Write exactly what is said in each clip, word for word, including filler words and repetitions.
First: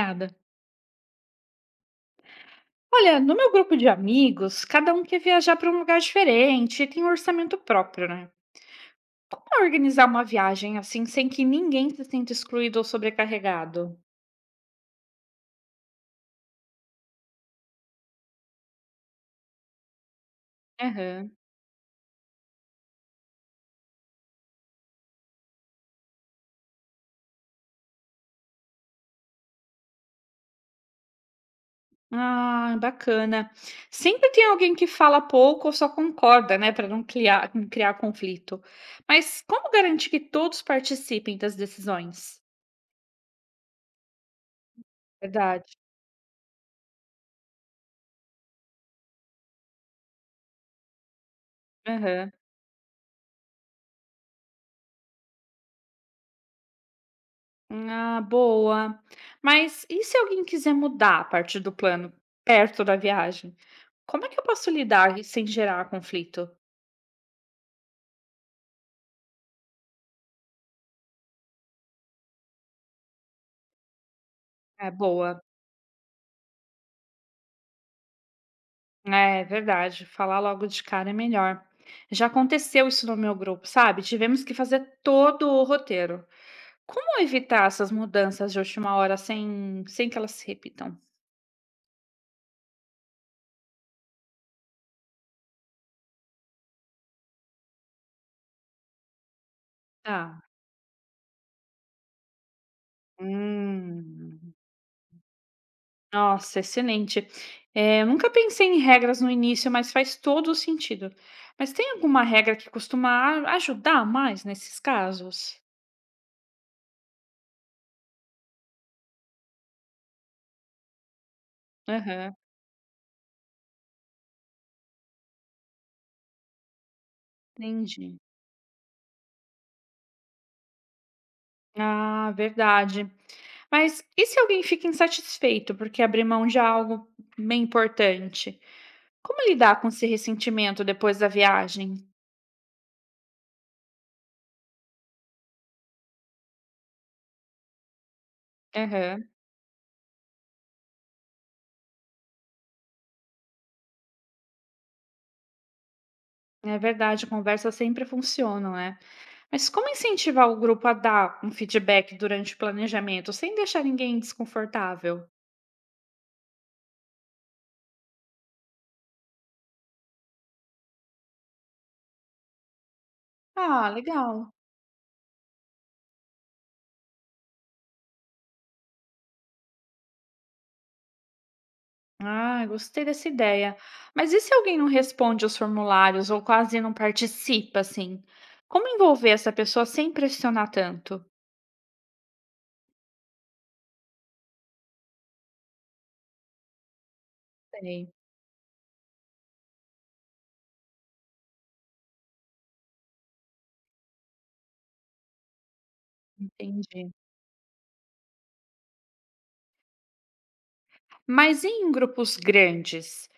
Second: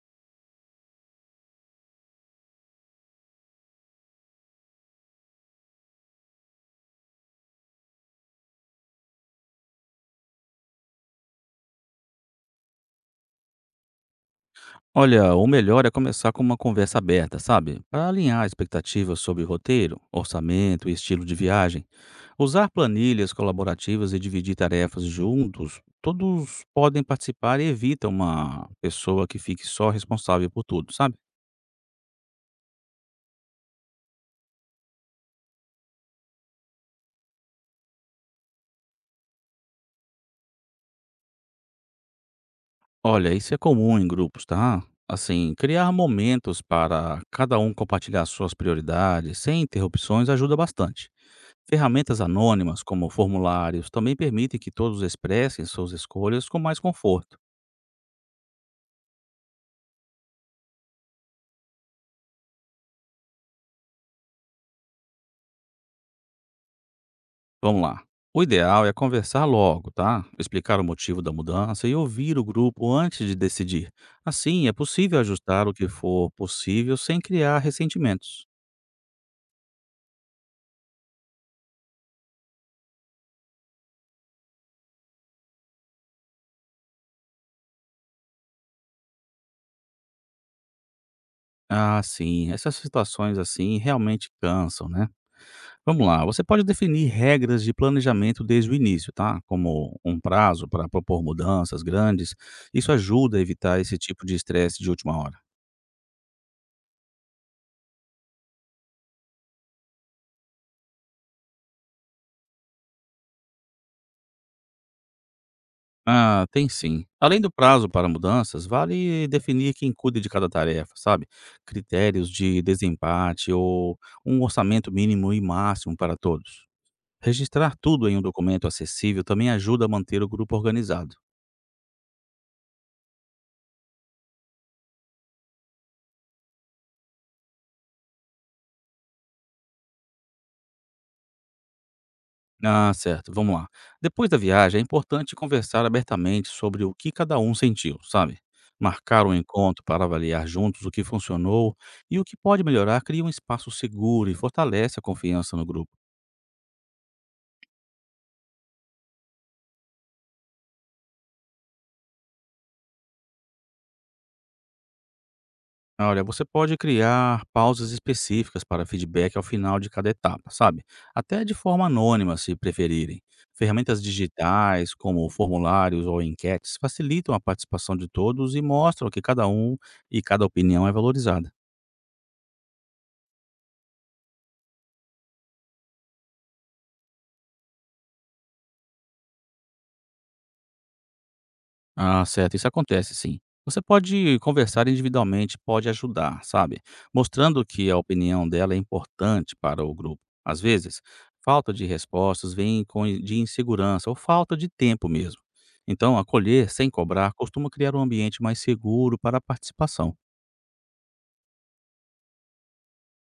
Nada. Olha, no meu grupo de amigos, cada um quer viajar para um lugar diferente e tem um orçamento próprio, né? Como é organizar uma viagem assim sem que ninguém se sinta excluído ou sobrecarregado? Olha, o melhor é começar com uma conversa aberta, sabe? Para alinhar expectativas sobre roteiro, orçamento e estilo Aham. de viagem. Usar planilhas colaborativas e dividir tarefas juntos, todos podem participar e evita uma pessoa que fique só responsável por tudo, sabe? Ah, bacana. Sempre tem alguém que fala pouco ou só concorda, né, para não criar, não criar conflito. Mas como garantir que todos participem das decisões? Olha, isso é comum em grupos, tá? Assim, Verdade. criar momentos para cada um compartilhar suas prioridades sem interrupções ajuda bastante. Ferramentas Aham. anônimas, como formulários, também permitem que todos expressem suas escolhas com mais conforto. Ah, boa. Mas e se alguém quiser mudar a parte do plano perto da viagem? Como é que eu posso lidar sem gerar conflito? Vamos lá. O ideal é conversar logo, tá? Explicar o motivo da mudança e ouvir o grupo antes de decidir. Assim, é É possível boa. ajustar o que for possível sem criar ressentimentos. É verdade. Falar logo de cara é melhor. Já aconteceu isso no meu grupo, sabe? Tivemos que fazer todo o roteiro. Como evitar essas mudanças de última hora sem, sem que elas se repitam? Ah, sim, essas situações assim realmente cansam, né? Vamos lá, você pode definir regras de planejamento desde o início, tá? Como um Tá. prazo para propor mudanças grandes. Isso ajuda a evitar esse tipo de Hum. estresse de última hora. Nossa, excelente. Eh, eu nunca pensei em regras no início, mas faz todo o sentido. Mas tem alguma regra que costuma a ajudar mais nesses casos? Ah, tem sim. Além do prazo para mudanças, vale definir quem cuida de cada tarefa, sabe? Critérios Aham, de desempate ou um orçamento mínimo e máximo para todos. Registrar tudo em entendi. um documento acessível também ajuda a manter o grupo organizado. Ah, verdade. Mas e se alguém fica insatisfeito porque abrir mão de algo bem importante? Como lidar com esse ressentimento depois da viagem? Ah, certo, vamos lá. Depois da viagem, é importante conversar abertamente sobre o que cada um sentiu, sabe? Marcar Aham, um encontro para avaliar juntos o que funcionou e o que pode melhorar cria um espaço seguro e fortalece a confiança no grupo. é verdade, conversa sempre funciona, né? Mas como incentivar o grupo a dar um feedback durante o planejamento, sem deixar ninguém desconfortável? Olha, você pode criar pausas específicas para feedback ao final de cada etapa, sabe? Até de forma anônima, se preferirem. Ah, Ferramentas legal. digitais, como formulários ou enquetes, facilitam a participação de todos e mostram que cada um e cada opinião é valorizada. Ah, gostei dessa ideia. Mas e se alguém não responde aos formulários ou quase não participa, assim? Como envolver essa pessoa sem pressionar tanto? Ah, certo, isso acontece sim. Você pode conversar individualmente, pode ajudar, sabe? Mostrando que a Sei, opinião dela é importante para o grupo. Às vezes, falta de respostas vem com in- de insegurança ou falta de tempo mesmo. Então, acolher sem entendi. cobrar costuma criar um ambiente mais seguro para a participação. Mas e em grupos grandes?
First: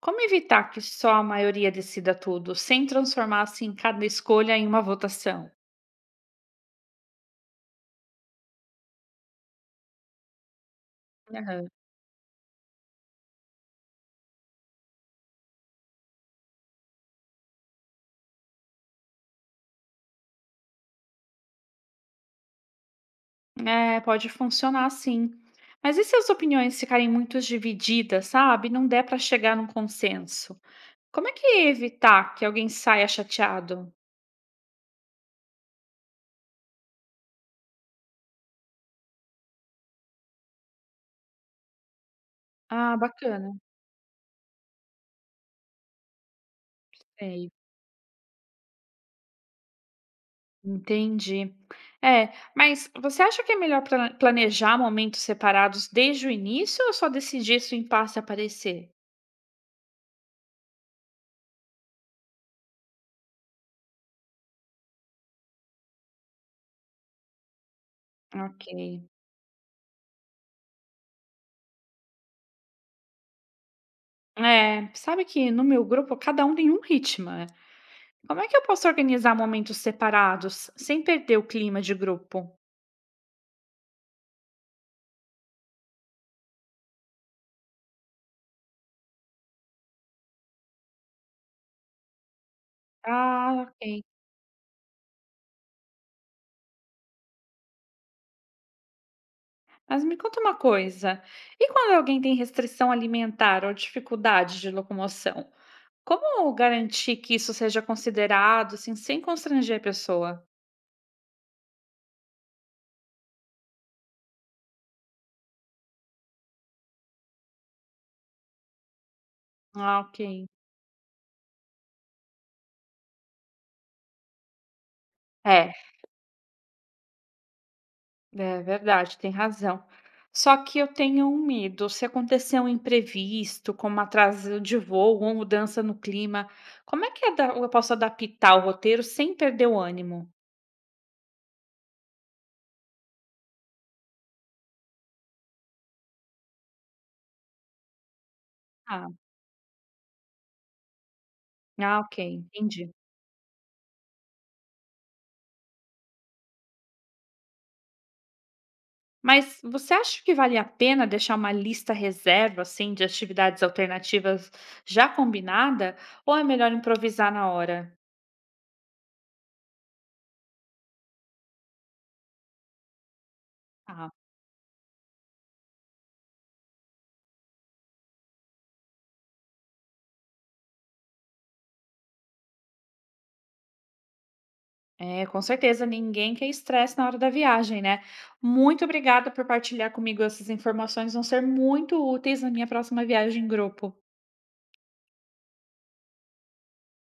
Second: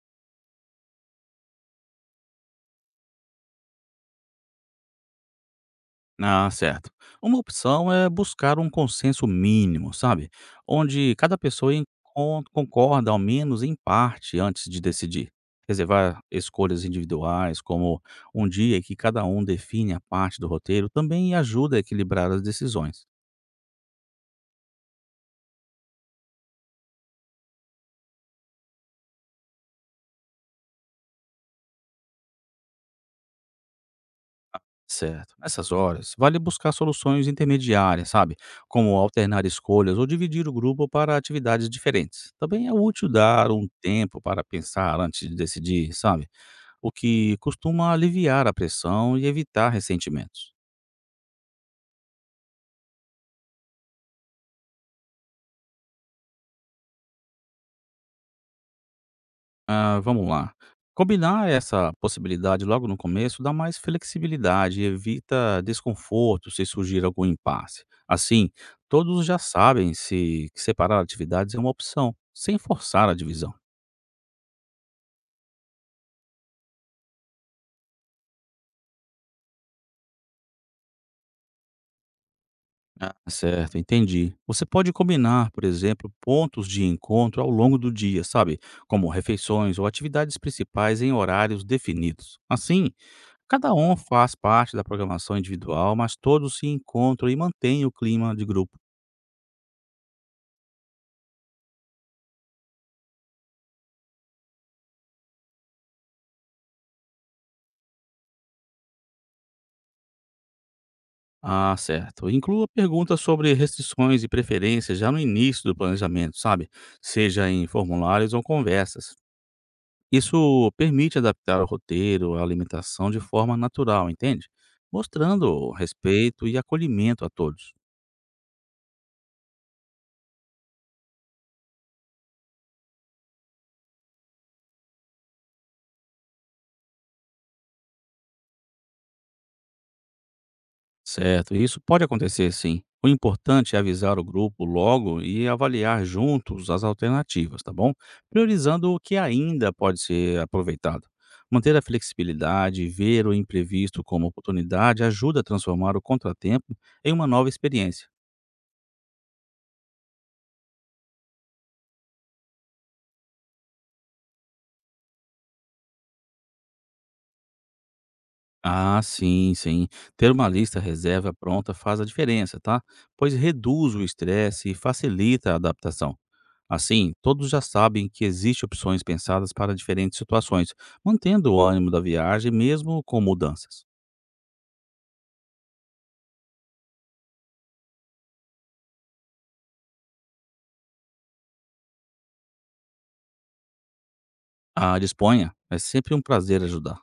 Como evitar que só a maioria decida tudo, sem transformar assim cada escolha em uma votação? Ah, certo. Uma opção é buscar um consenso mínimo, sabe? Onde cada Aham. pessoa encon- concorda, ao menos em parte, antes de decidir. Reservar escolhas individuais, como um dia que cada um define a parte do roteiro, também ajuda a equilibrar as decisões. É, pode funcionar sim. Mas e se as opiniões ficarem muito divididas, sabe? Não der para chegar num consenso? Como é que é evitar que alguém saia chateado? Certo. Nessas horas, vale buscar soluções intermediárias, sabe? Como alternar escolhas ou dividir o grupo para atividades diferentes. Também é Ah, útil dar bacana. um tempo para pensar antes de decidir, sabe? O que Sei. costuma aliviar a pressão e evitar ressentimentos. Entendi. É, mas você acha que é melhor pla- planejar momentos separados desde o início ou só decidir se o impasse aparecer? Ah, vamos lá. Combinar essa possibilidade logo no começo dá mais flexibilidade e evita desconforto se surgir algum impasse. Assim, Ok. todos já sabem se que separar atividades é uma opção, sem forçar a divisão. É, sabe que no meu grupo cada um tem um ritmo. Né? Como é que eu posso organizar momentos separados sem perder o clima de grupo? Ah, certo, entendi. Você pode combinar, por exemplo, pontos de encontro ao longo do dia, sabe? Como refeições ou atividades principais em horários definidos. Assim, Ah, cada um ok. faz parte da programação individual, mas todos se encontram e mantêm o clima de grupo. Mas me conta uma coisa, e quando alguém tem restrição alimentar ou dificuldade de locomoção, como garantir que isso seja considerado, assim, sem constranger a pessoa? Ah, certo. Inclua perguntas sobre restrições e preferências já no início do planejamento, sabe? Seja em formulários ou conversas. Ah, ok. Isso permite adaptar o roteiro, a alimentação de forma natural, entende? Mostrando É, respeito e acolhimento a todos. é verdade, tem razão. Só que eu tenho um medo. Se acontecer um imprevisto, como atraso de voo ou mudança no clima, como é que ada- eu posso adaptar o roteiro sem perder o ânimo? Certo, isso pode acontecer sim. O importante é avisar o grupo logo e avaliar juntos as alternativas, tá bom? Priorizando o Ah, que ainda pode ser aproveitado. Manter a ah, ok, flexibilidade e entendi. ver o imprevisto como oportunidade ajuda a transformar o contratempo em uma nova experiência. Mas você acha que vale a pena deixar uma lista reserva, assim, de atividades alternativas já combinada, ou é melhor improvisar na hora? Ah, sim, sim. Ter uma lista reserva pronta faz a diferença, tá? Pois reduz o Ah, estresse e facilita a adaptação. Assim, todos já sabem que existem opções pensadas para diferentes situações, mantendo o ânimo da viagem mesmo com mudanças. é, com certeza, ninguém quer estresse na hora da viagem, né? Muito obrigada por partilhar comigo essas informações, vão ser muito úteis na minha próxima viagem em grupo. Ah, disponha, é sempre um prazer ajudar.